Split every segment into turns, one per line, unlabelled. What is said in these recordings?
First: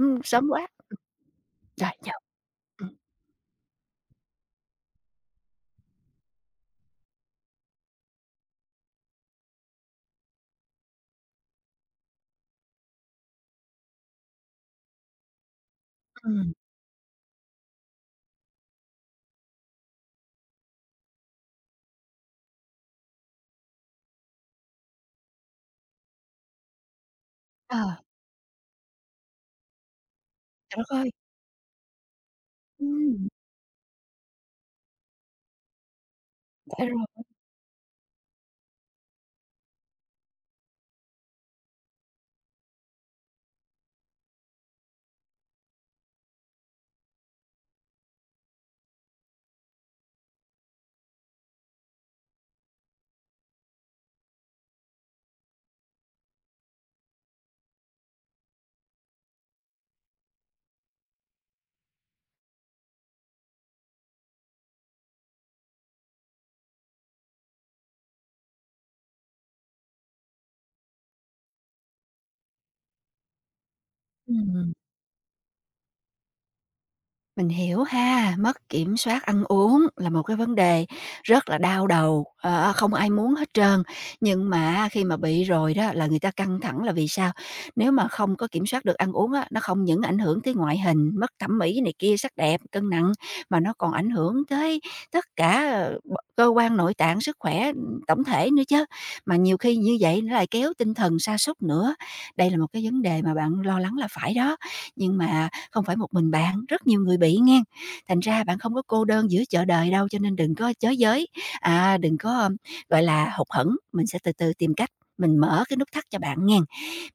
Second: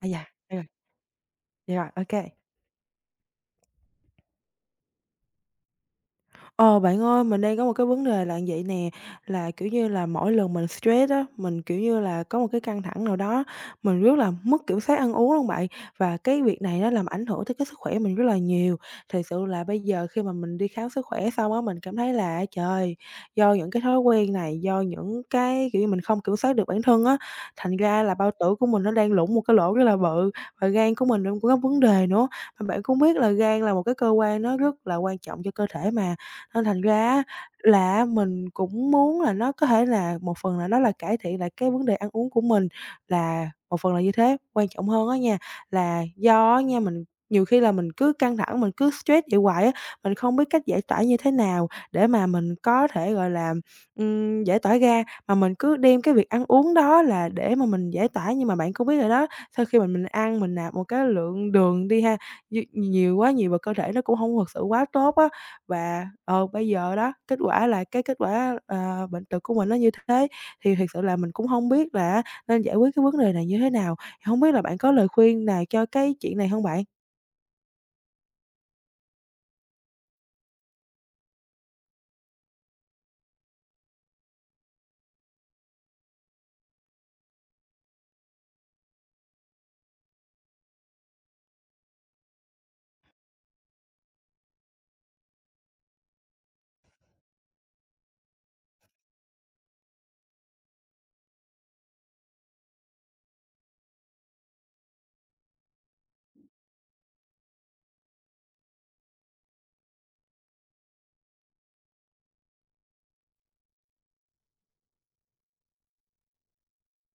À da,
sớm
rồi,
quá,
vậy rồi,
rồi giờ. Ừ.
Ờ, bạn ơi, mình đang có một cái vấn đề là như vậy nè, là, kiểu như là, mỗi lần mình stress á, mình, kiểu như là, có một cái căng thẳng nào đó, mình rất là mất kiểm soát ăn uống luôn bạn. Và cái
Ừm.
việc này nó làm ảnh hưởng tới cái sức khỏe mình rất là nhiều. Thật sự là bây giờ khi mà mình đi khám sức khỏe xong á, mình cảm thấy là, trời, do những cái thói quen này, do những cái, kiểu như, mình không kiểm soát được bản thân á, thành
Ờ.
ra là bao tử của mình nó đang lủng một cái lỗ rất là bự, và
Trời
gan
đất
của
ơi!
mình nó cũng có vấn đề nữa. Mà bạn cũng biết
Ừm.
là gan là một cái cơ quan nó rất là quan trọng cho cơ thể mà, nên thành
Phải rồi.
ra á là mình cũng muốn là nó có thể là một phần là nó là cải thiện lại cái vấn đề ăn uống của mình, là một phần là như thế. Quan trọng hơn á nha, là do á nha mình nhiều khi là mình cứ căng thẳng, mình cứ stress vậy hoài á, mình không biết cách giải tỏa như thế nào để mà mình có thể, gọi là, giải tỏa ra, mà mình cứ đem cái việc ăn uống đó là để mà mình giải tỏa. Nhưng mà bạn cũng biết rồi đó, sau khi mà mình ăn mình nạp một cái lượng đường đi ha, nhiều nhiều quá nhiều vào cơ thể nó cũng không thực sự quá tốt á. Và bây giờ đó, kết quả là cái kết quả, bệnh tật của mình nó như thế, thì thiệt sự là mình cũng không biết là nên giải quyết cái vấn đề này như thế nào. Không biết là
Ừm.
bạn có lời khuyên nào cho cái chuyện này không bạn?
Mình hiểu ha, mất kiểm soát ăn uống là một cái vấn đề rất là đau đầu, không ai muốn hết trơn. Nhưng mà khi mà bị rồi đó là người ta căng thẳng là vì sao? Nếu mà không có kiểm soát được ăn uống á, nó không những ảnh hưởng tới ngoại hình, mất thẩm mỹ này kia, sắc đẹp, cân nặng mà nó còn ảnh hưởng tới tất cả cơ quan nội tạng, sức khỏe tổng thể nữa chứ. Mà nhiều khi như vậy nó lại kéo tinh thần sa sút nữa. Đây là một cái vấn đề mà bạn lo lắng là phải đó. Nhưng mà không phải một mình bạn, rất nhiều người bị nghen, thành ra bạn không có cô đơn giữa chợ đời đâu, cho nên đừng có chới giới, à, đừng có, gọi là, hụt hẫng, mình sẽ từ từ tìm cách mình mở cái nút thắt cho bạn nghen.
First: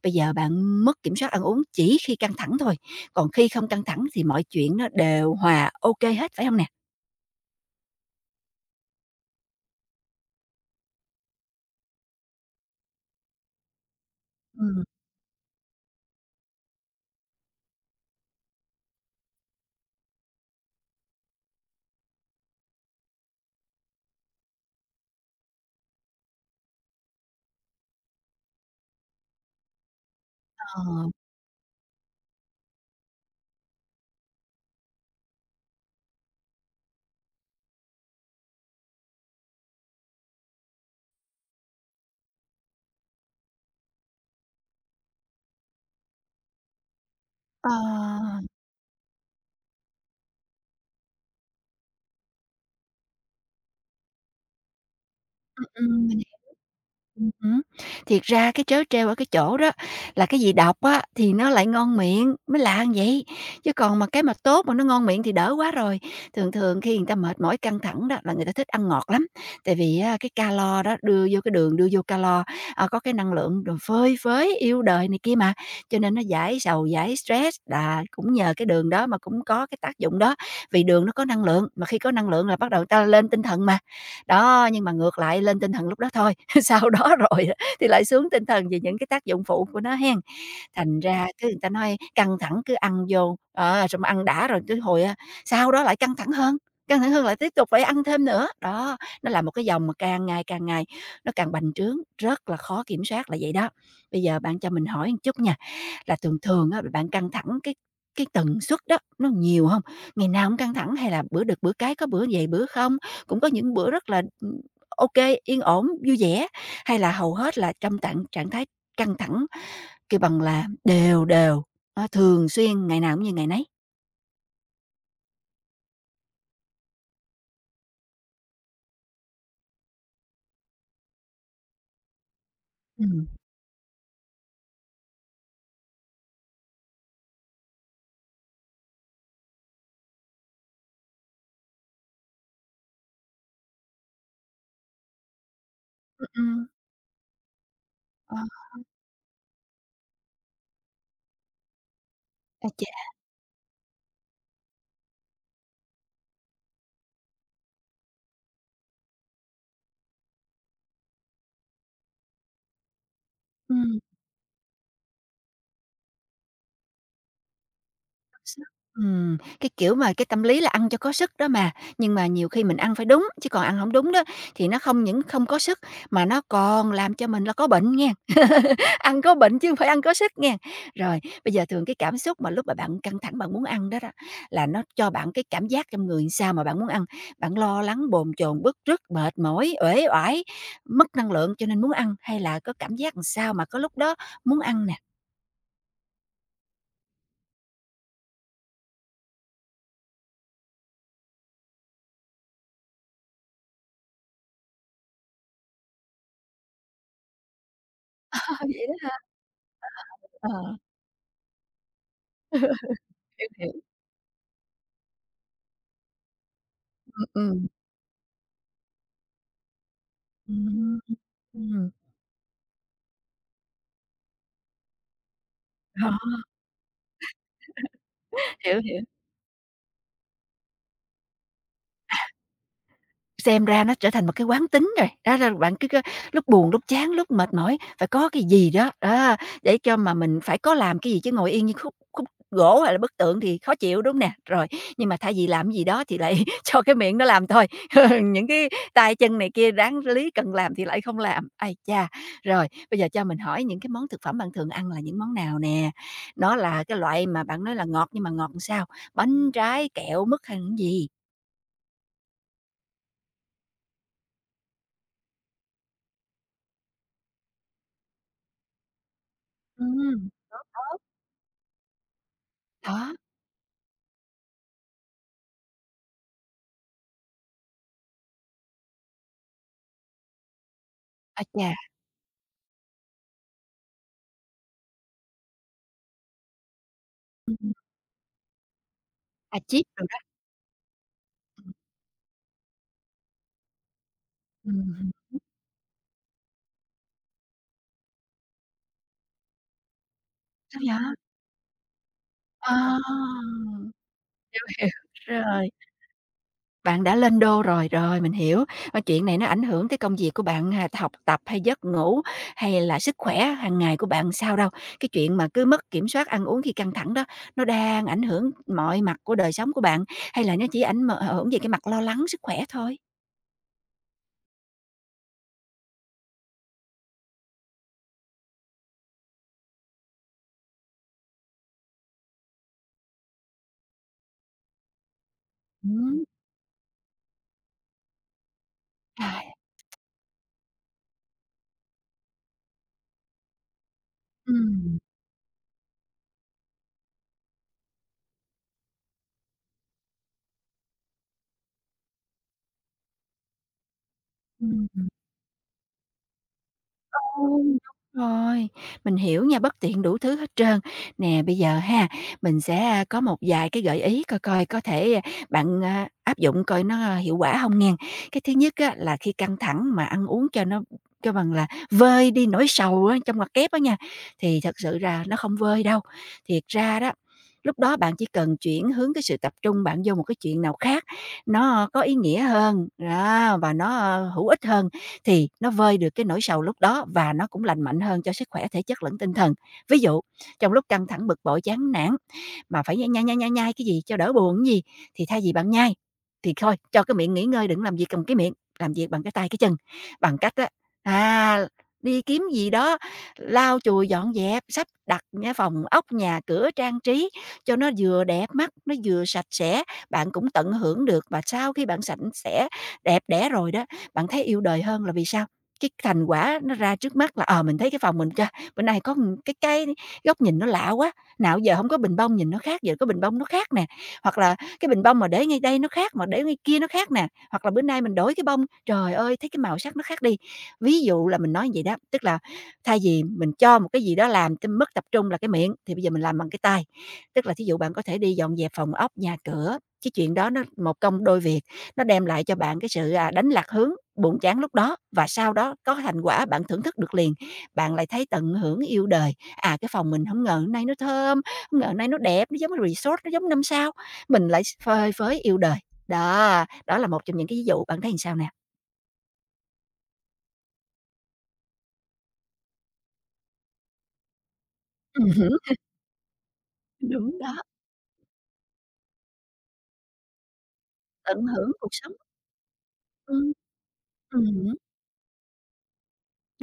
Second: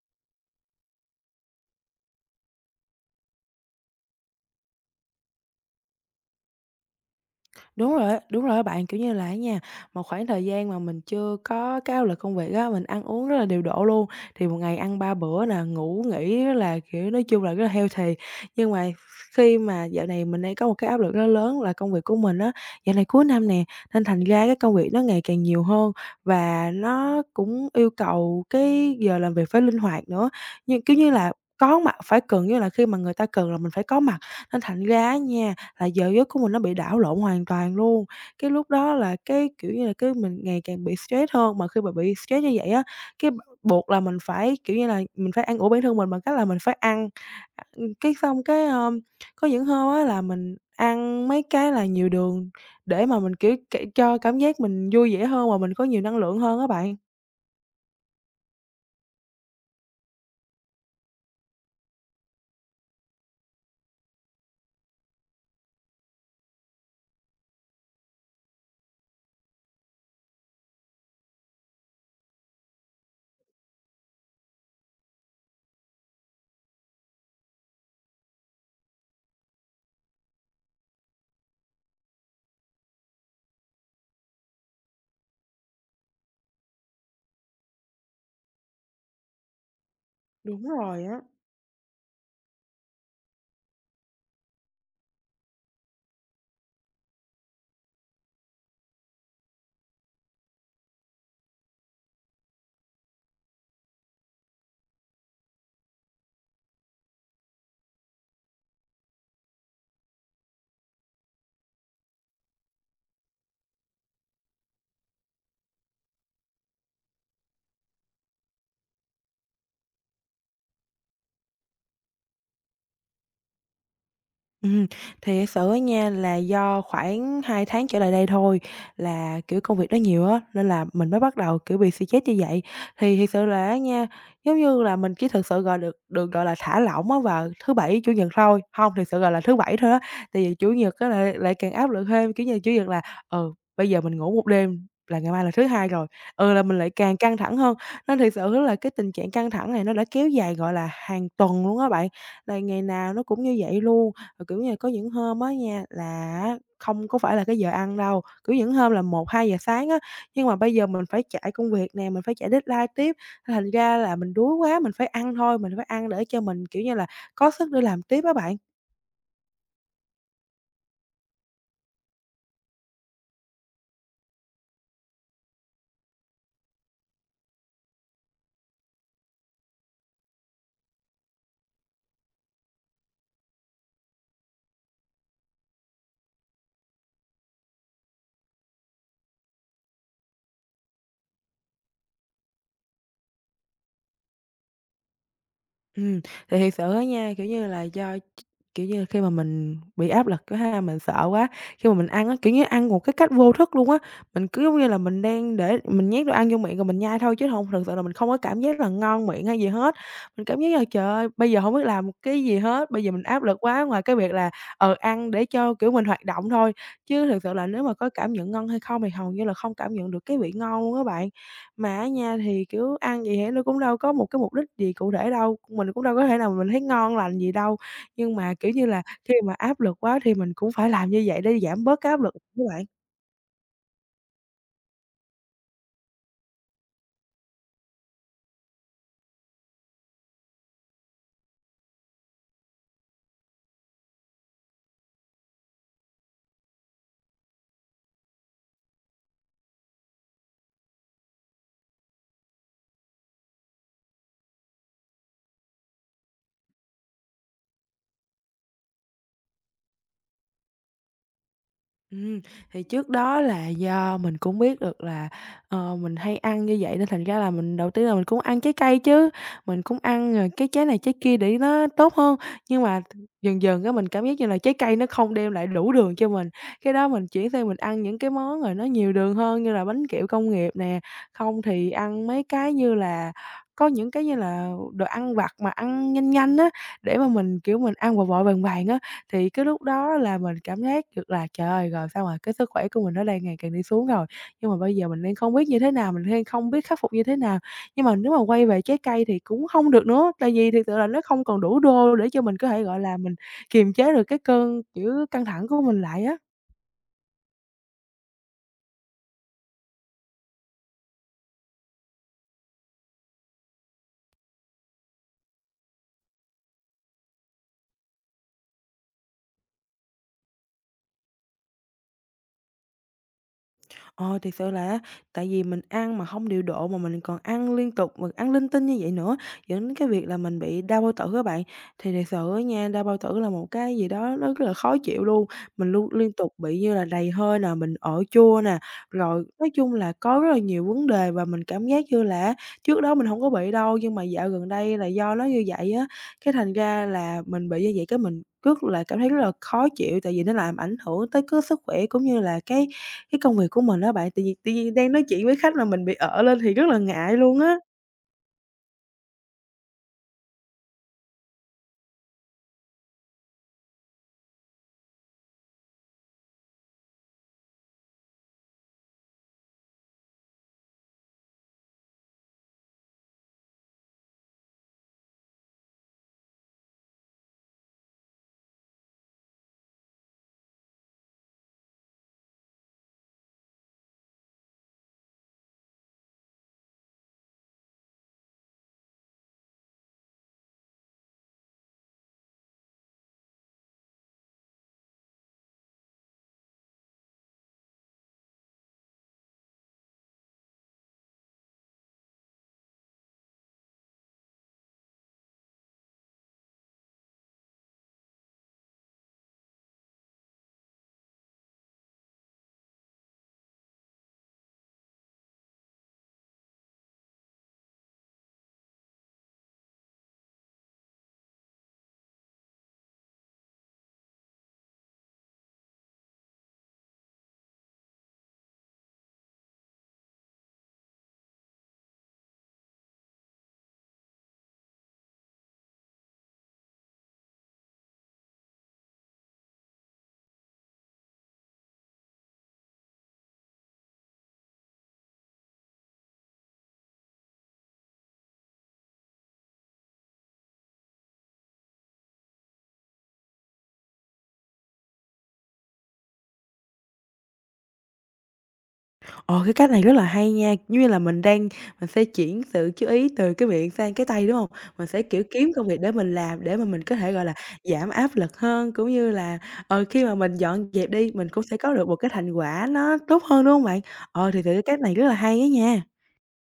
Bây giờ bạn mất kiểm soát ăn uống chỉ khi căng thẳng thôi, còn khi không căng thẳng thì mọi chuyện nó đều hòa OK hết, phải không nè?
Đúng rồi á bạn. Kiểu như là á nha, một khoảng thời gian mà mình chưa có cái áp lực công việc á, mình ăn uống rất là điều độ luôn, thì một ngày
Ừm.
ăn 3 bữa nè, ngủ nghỉ rất là, kiểu, nói chung là rất là healthy. Nhưng mà khi mà dạo này mình đang có một cái áp lực rất lớn là công việc của mình á, dạo này cuối năm nè, nên thành ra cái công việc nó ngày càng nhiều hơn và nó cũng yêu cầu cái giờ làm việc phải linh hoạt nữa. Nhưng, kiểu như
Ờ.
là, có mặt phải cần, như là khi mà người ta cần là mình phải có mặt, nên thành ra á nha là giờ giấc của mình nó bị đảo lộn hoàn toàn luôn. Cái lúc đó là cái, kiểu như là, cái mình ngày càng bị stress hơn, mà khi mà bị stress như vậy á, cái buộc là mình phải, kiểu như là, mình phải ăn ủi bản thân mình bằng cách là mình phải ăn. À,
Ờ.
cái xong cái, có những hôm á là mình ăn mấy cái là nhiều đường để mà mình, kiểu, cho cảm giác mình vui vẻ hơn và mình có nhiều
Ừm.
năng
Ừm.
lượng hơn á bạn.
Hứm. Thiệt ra cái trớ trêu ở cái chỗ đó là cái gì độc á, thì nó lại ngon miệng, mới lạ như vậy. Chứ còn mà cái mà tốt mà nó ngon miệng thì đỡ quá rồi. Thường thường khi người ta mệt mỏi, căng thẳng đó là người ta thích ăn ngọt lắm, tại vì á cái calo đó đưa vô cái đường, đưa vô calo, có cái năng lượng rồi phơi phới, yêu đời này kia mà, cho nên nó giải sầu, giải stress, là cũng nhờ cái đường đó mà cũng có cái tác dụng đó. Vì đường nó có năng lượng, mà khi có năng lượng là bắt đầu người ta lên tinh thần mà. Đó, nhưng mà ngược lại lên tinh thần lúc đó thôi, sau đó rồi thì lại xuống tinh thần về những cái tác dụng phụ của nó hen.
Đúng
Thành
rồi á.
ra cứ người ta nói căng thẳng cứ ăn vô, đó, xong ăn đã rồi tới hồi, sau đó lại căng thẳng hơn lại tiếp tục phải ăn thêm nữa. Đó, nó là một cái vòng mà càng ngày nó càng bành trướng, rất là khó kiểm soát là vậy đó. Bây giờ bạn cho mình hỏi một chút nha, là thường thường á bạn căng thẳng cái tần suất đó nó nhiều không? Ngày nào cũng căng thẳng hay là bữa được bữa cái, có bữa vậy bữa không? Cũng có những bữa rất là, ô yên ổn, vui vẻ, hay là hầu hết là trong trạng trạng thái căng thẳng. Kêu bằng là đều đều, á, thường xuyên, ngày nào cũng như ngày nấy.
Ừm, thì thật sự á nha là do khoảng 2 tháng trở lại đây thôi là, kiểu, công việc đó nhiều á, nên là mình mới bắt đầu, kiểu, bị suy stress như vậy. Thì
Ừm.
thiệt sự là á nha, giống như là mình chỉ thực sự, gọi, được được, gọi là, thả lỏng á vào thứ Bảy, Chủ nhật thôi, hông, thực sự, gọi là, thứ Bảy thôi á, tại vì Chủ nhật á lại lại càng áp lực thêm, kiểu như, Chủ nhật là, ừ, bây giờ mình ngủ một đêm là ngày mai là thứ Hai rồi,
Ừm.
ừ, là
Ừm.
mình lại càng căng thẳng hơn. Nên thực
Ờ.
sự là cái tình trạng căng thẳng này nó đã kéo dài, gọi là, hàng tuần luôn á bạn, là
Ái
ngày
chà!
nào nó cũng như vậy luôn. Rồi, kiểu như là, có những hôm á nha là á không có phải là cái giờ ăn đâu, kiểu, những hôm là 1-2 giờ sáng á, nhưng mà bây giờ mình phải chạy công việc nè, mình phải chạy deadline tiếp, thành ra
Ừm.
là mình đuối quá, mình phải ăn thôi, mình phải ăn để cho mình, kiểu như là, có sức để làm tiếp á bạn.
Sức. Cái kiểu mà cái tâm lý là ăn cho có sức đó mà, nhưng mà nhiều khi mình ăn phải đúng, chứ còn ăn hổng đúng đó thì nó không những không có sức mà nó còn làm cho mình là có bệnh nghen. Ăn có bệnh chứ không phải ăn có sức nghe. Rồi, bây giờ thường cái cảm xúc mà lúc mà bạn căng thẳng bạn muốn ăn đó đó, là nó cho bạn cái cảm giác trong người sao mà bạn muốn ăn. Bạn lo lắng, bồn chồn, bứt rứt, mệt mỏi, uể oải, mất năng lượng cho nên muốn ăn, hay là có cảm giác làm sao mà có lúc đó muốn ăn nè?
Ừm, thì thiệt sự á nha, kiểu như là, do kiểu như, khi mà mình bị áp lực quá ha, mình sợ quá, khi mà mình ăn á, kiểu như, ăn một cái cách vô thức luôn á, mình cứ giống như là mình đang để mình nhét đồ ăn vô miệng rồi mình nhai thôi chứ hông thực sự là mình không có
Ờ,
cảm giác
vậy
là
đó.
ngon miệng hay gì hết. Mình
Ờ.
cảm giác là "Trời ơi, bây giờ không biết làm một cái gì hết." Bây giờ mình áp
Hiểu,
lực
hiểu.
quá, ngoài cái việc là, ăn để cho, kiểu, mình hoạt động thôi,
Ừm,
chứ thực sự là
ừm.
nếu mà có cảm nhận ngon hay không thì hầu như là không cảm nhận được cái vị ngon luôn
Ừm,
á bạn.
ừm.
Mà á nha thì, kiểu, ăn vậy thì nó cũng đâu có một cái mục đích gì cụ thể đâu, mình cũng
Đó,
đâu có thể nào mình thấy ngon lành gì đâu. Nhưng mà, kiểu
hiểu,
như là,
hiểu.
khi mà áp lực quá thì mình cũng phải làm như vậy để giảm bớt cái áp lực á bạn.
Xem ra nó trở thành một cái quán tính rồi, đó là bạn cứ, lúc buồn, lúc chán, lúc mệt mỏi phải có cái gì đó, đó, để cho mà mình phải có làm cái gì chứ ngồi yên như khúc khúc gỗ hay là bức tượng thì khó chịu, đúng nè? Rồi, nhưng mà thay vì làm gì đó thì lại cho cái miệng nó làm thôi, những cái tay chân này kia đáng lý cần làm thì lại không làm, ây cha! Rồi, bây giờ cho mình hỏi những cái món thực phẩm bạn thường ăn là những món nào nè? Nó là cái loại mà bạn nói là ngọt nhưng mà ngọt làm sao? Bánh, trái, kẹo, mứt hay là cái gì?
Ừm, thì trước đó là do mình cũng biết được là, mình hay ăn như vậy nên thành ra là mình đầu tiên là mình cũng ăn trái cây chứ, mình cũng
Ừm.
ăn, cái trái này trái kia để nó tốt hơn. Nhưng mà
Đó,
dần dần cái mình cảm giác như là trái cây nó không đem lại đủ đường cho mình, cái đó mình chuyển sang mình ăn những cái món rồi nó nhiều đường hơn như là bánh kẹo công nghiệp nè,
ái
không
chà!
thì ăn mấy cái như là có những cái như là đồ ăn vặt mà ăn nhanh nhanh á, để mà mình,
Ừm,
kiểu, mình ăn vội vội vàng vàng á, thì
à,
cái lúc
chip đồ
đó
đó.
là mình cảm giác được là "Trời ơi, rồi sao mà cái sức khỏe của mình nó đang ngày càng đi xuống rồi." Nhưng mà bây giờ
Ừm.
mình đang không biết như thế nào, mình đang không biết khắc phục như thế nào. Nhưng mà nếu mà quay về trái cây thì cũng không được nữa, tại vì
Sao
thực sự là
vậy?
nó không còn đủ đô để cho mình có thể,
À!
gọi là, mình kiềm chế được cái cơn,
Hiểu,
kiểu, căng thẳng
rồi,
của mình lại á.
bạn đã lên đô rồi, rồi, mình hiểu. Ờ, chuyện này nó ảnh hưởng tới công việc của bạn hà học tập hay giấc ngủ, hay là sức khỏe hàng ngày của bạn sao đâu. Cái chuyện mà cứ mất kiểm soát ăn uống khi căng thẳng đó, nó đang ảnh hưởng mọi mặt của đời sống của bạn, hay là nó chỉ ảnh hưởng về cái mặt lo lắng sức khỏe thôi?
Ờ, thiệt sự là á, tại vì mình ăn mà không điều độ mà mình còn ăn liên tục, mình ăn linh tinh như vậy nữa, dẫn đến cái việc là mình bị đau bao tử các bạn. Thì thiệt sự á nha, đau bao tử là một cái gì đó nó rất là khó chịu luôn, mình luôn
Ừm.
liên tục bị như là đầy hơi nè, mình ở chua nè,
À.
rồi nói chung là có rất là nhiều vấn đề và mình cảm giác như là trước đó mình không có bị đâu, nhưng mà dạo gần đây
Ừm,
là do nó như vậy á, cái thành ra là mình bị như vậy cái mình rất là cảm thấy rất là khó chịu, tại vì nó làm ảnh hưởng tới cái sức khỏe cũng như là cái công việc của mình á bạn, tự nhiên
ừm.
đang nói chuyện với khách mà mình bị ở lên thì rất là ngại luôn á.
Ừm, đúng rồi, mình hiểu nha, bất tiện đủ thứ hết trơn. Nè, bây giờ ha, mình sẽ, có một vài cái gợi ý coi coi có thể, bạn, áp dụng coi nó hiệu quả không nghen. Cái thứ nhất á, là khi căng thẳng mà ăn uống cho nó cho bằng là vơi đi nỗi sầu á, trong ngoặc kép á nha, thì thật sự ra nó không vơi đâu. Thiệt ra đó, lúc đó bạn chỉ cần chuyển hướng cái sự tập trung bạn vô một cái chuyện nào khác, nó có ý nghĩa hơn, đó, và nó, hữu ích hơn thì nó vơi được cái nỗi sầu lúc đó và nó cũng lành mạnh hơn cho sức khỏe thể chất lẫn tinh thần. Ví dụ, trong lúc căng thẳng, bực bội, chán nản mà phải nhai nhai, nhai, nhai, nhai cái gì cho đỡ buồn cái gì, thì thay vì bạn nhai thì thôi cho cái miệng nghỉ ngơi, đừng làm việc cầm cái miệng, làm việc bằng cái tay, cái chân, bằng cách á, à, đi kiếm gì đó lau chùi, dọn dẹp, sắp đặt nha phòng ốc, nhà cửa trang trí cho nó vừa đẹp mắt, nó vừa sạch sẽ, bạn cũng tận hưởng được và sau khi bạn sạch sẽ đẹp đẽ rồi đó bạn thấy yêu đời hơn là vì sao? Cái thành quả nó ra trước mắt là, mình thấy cái phòng mình, chà, bữa nay có một cái góc nhìn nó lạ quá, nào giờ không có bình bông nhìn nó khác, giờ có bình bông nó khác nè, hoặc là cái bình bông mà để ngay đây nó khác, mà để ngay kia nó khác nè, hoặc là bữa nay mình đổi cái bông, trời ơi, thấy cái màu sắc nó khác đi. Ví dụ là mình nói vậy đó, tức là thay vì mình cho một cái gì đó làm cho mất tập trung là cái miệng, thì bây giờ mình làm bằng cái tay. Tức là thí dụ bạn có thể đi dọn dẹp phòng ốc, nhà cửa, cái chuyện đó nó một công đôi việc. Nó đem lại cho bạn cái sự, đánh lạc hướng, buồn chán lúc đó và sau đó có thành quả bạn thưởng thức được liền. Bạn lại thấy tận hưởng yêu đời, cái phòng mình không ngờ hôm nay nó thơm, không ngờ hôm nay nó đẹp, nó giống resort, nó giống 5 sao, mình lại phơi phới yêu đời. Đó, đó là một trong những cái ví dụ, bạn thấy làm sao nè?
Ồ cái cách này rất là hay nha, giống như là mình đang mình sẽ chuyển sự chú ý từ cái miệng sang cái tay, đúng hông? Mình sẽ, kiểu,
Hứm,
kiếm công việc để mình làm để mà mình có thể,
đúng
gọi là,
đó,
giảm áp lực hơn, cũng như là, khi mà mình dọn dẹp đi,
tận
mình cũng
hưởng
sẽ
cuộc
có được
sống.
một cái thành quả nó tốt
Ừm.
hơn, đúng hông bạn? Ờ, thì thử
Ừm.
cái cách này rất là hay á nha.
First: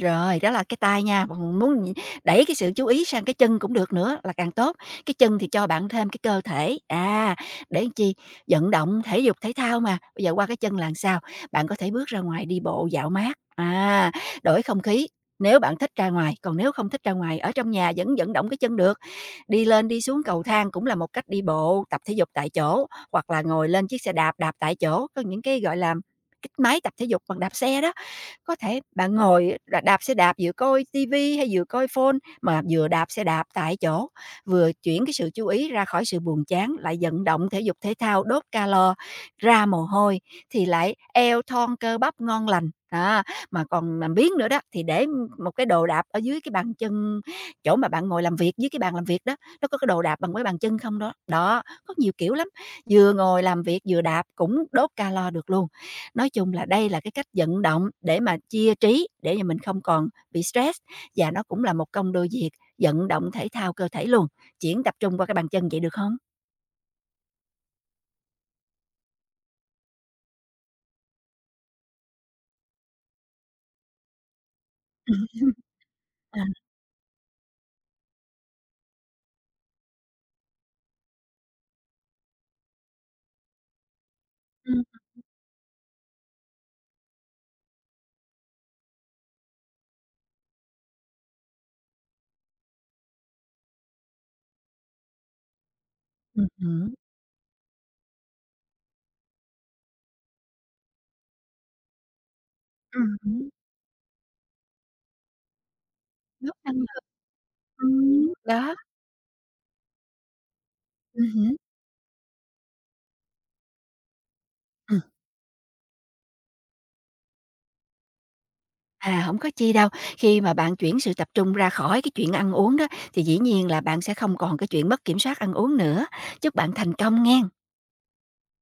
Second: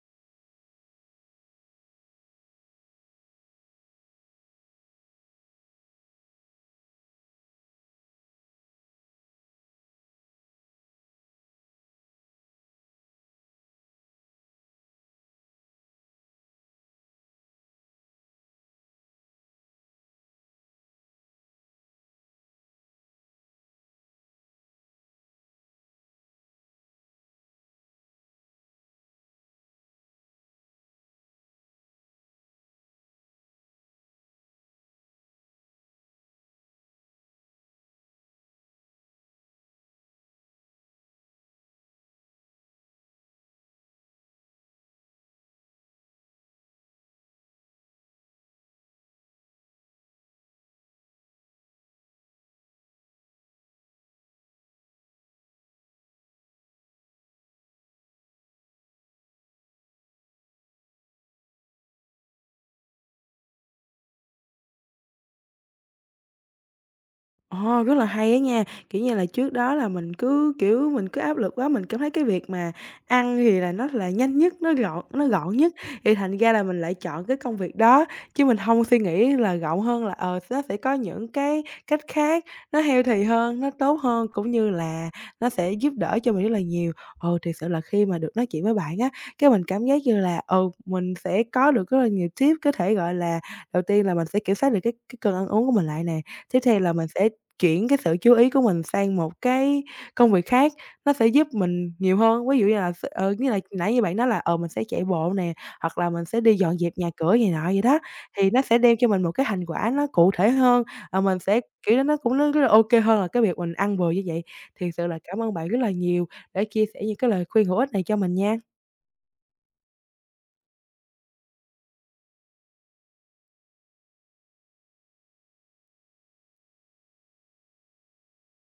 Rồi, đó là cái tay nha, bạn muốn gì đẩy cái sự chú ý sang cái chân cũng được nữa là càng tốt. Cái chân thì cho bạn thêm cái cơ thể, để làm chi? Vận động thể dục thể thao mà, bây giờ qua cái chân là sao? Bạn có thể bước ra ngoài đi bộ dạo mát, đổi không khí. Nếu bạn thích ra ngoài, còn nếu không thích ra ngoài, ở trong nhà vẫn vận động cái chân được. Đi lên đi xuống cầu thang cũng là một cách đi bộ, tập thể dục tại chỗ, hoặc là ngồi lên chiếc xe đạp, đạp tại chỗ, có những cái, gọi là, cái máy tập thể dục bằng đạp xe đó. Có thể bạn ngồi đạp đạp xe đạp vừa coi ti hay vừa coi phone mà vừa đạp xe đạp tại chỗ, vừa chuyển cái sự chú ý ra khỏi sự buồn chán, lại vận động thể dục thể thao, đốt calo, ra mồ hôi thì lại eo thon cơ bắp ngon lành. Đó, mà còn làm biếng nữa đó thì để một cái đồ đạp ở dưới cái bàn chân chỗ mà bạn ngồi làm việc, dưới cái bàn làm việc đó, nó có cái đồ đạp bằng mấy bàn chân không đó. Đó, có nhiều kiểu lắm, vừa ngồi làm việc vừa đạp cũng đốt calo được luôn. Nói chung là đây là cái cách vận động để mà chia trí, để mà mình không còn bị stress và nó cũng là một công đôi việc, vận động thể thao cơ thể luôn, chuyển tập trung qua cái bàn chân, vậy được không?
Ồ, rất là hay á nha. Kiểu như là, trước đó là mình cứ, kiểu, mình cứ áp lực quá, mình cảm thấy cái việc mà ăn thì là nó là nhanh nhất, nó gọn nhất, thì thành
À.
ra là mình lại chọn cái công việc đó, chứ mình không suy nghĩ là rộng hơn là, nó sẽ có những cái cách khác, nó healthy hơn, nó tốt hơn, cũng như
Ừm.
là nó sẽ giúp đỡ cho mình rất là nhiều. Ờ, thiệt sự là khi mà được nói chuyện với bạn á, cái mình cảm giác như là, ừ, mình sẽ có được rất là nhiều tip có thể, gọi là, đầu tiên là mình sẽ kiểm soát được cái cơn ăn uống của mình lại nè,
Ừm
tiếp theo là
hứm.
mình sẽ chuyển cái sự chú ý của mình sang một cái công việc khác, nó sẽ giúp mình nhiều hơn. Ví dụ như là với
Ừm,
lại nãy như bạn nói là, mình sẽ chạy bộ nè, hoặc là mình sẽ đi
đốt năng
dọn dẹp
lượng.
nhà cửa gì nọ vậy đó,
Ừm,
thì nó
đó.
sẽ đem cho mình một cái thành quả nó cụ thể hơn, mình
Ừm.
sẽ kiểu, đó nó cũng nó rất là ok hơn là cái việc mình ăn bừa như vậy. Thiệt
Ừm.
sự là cảm ơn bạn rất là nhiều để chia sẻ những cái lời khuyên hữu ích này cho mình nha.
À, không có chi đâu, khi mà bạn chuyển sự tập trung ra khỏi cái chuyện ăn uống đó, thì dĩ nhiên là bạn sẽ không còn cái chuyện mất kiểm soát ăn uống nữa. Chúc bạn thành công nghen.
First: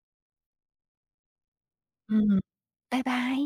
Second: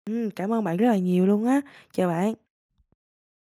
Cảm ơn bạn rất là nhiều luôn á. Chào bạn.
Ừm, bye bye.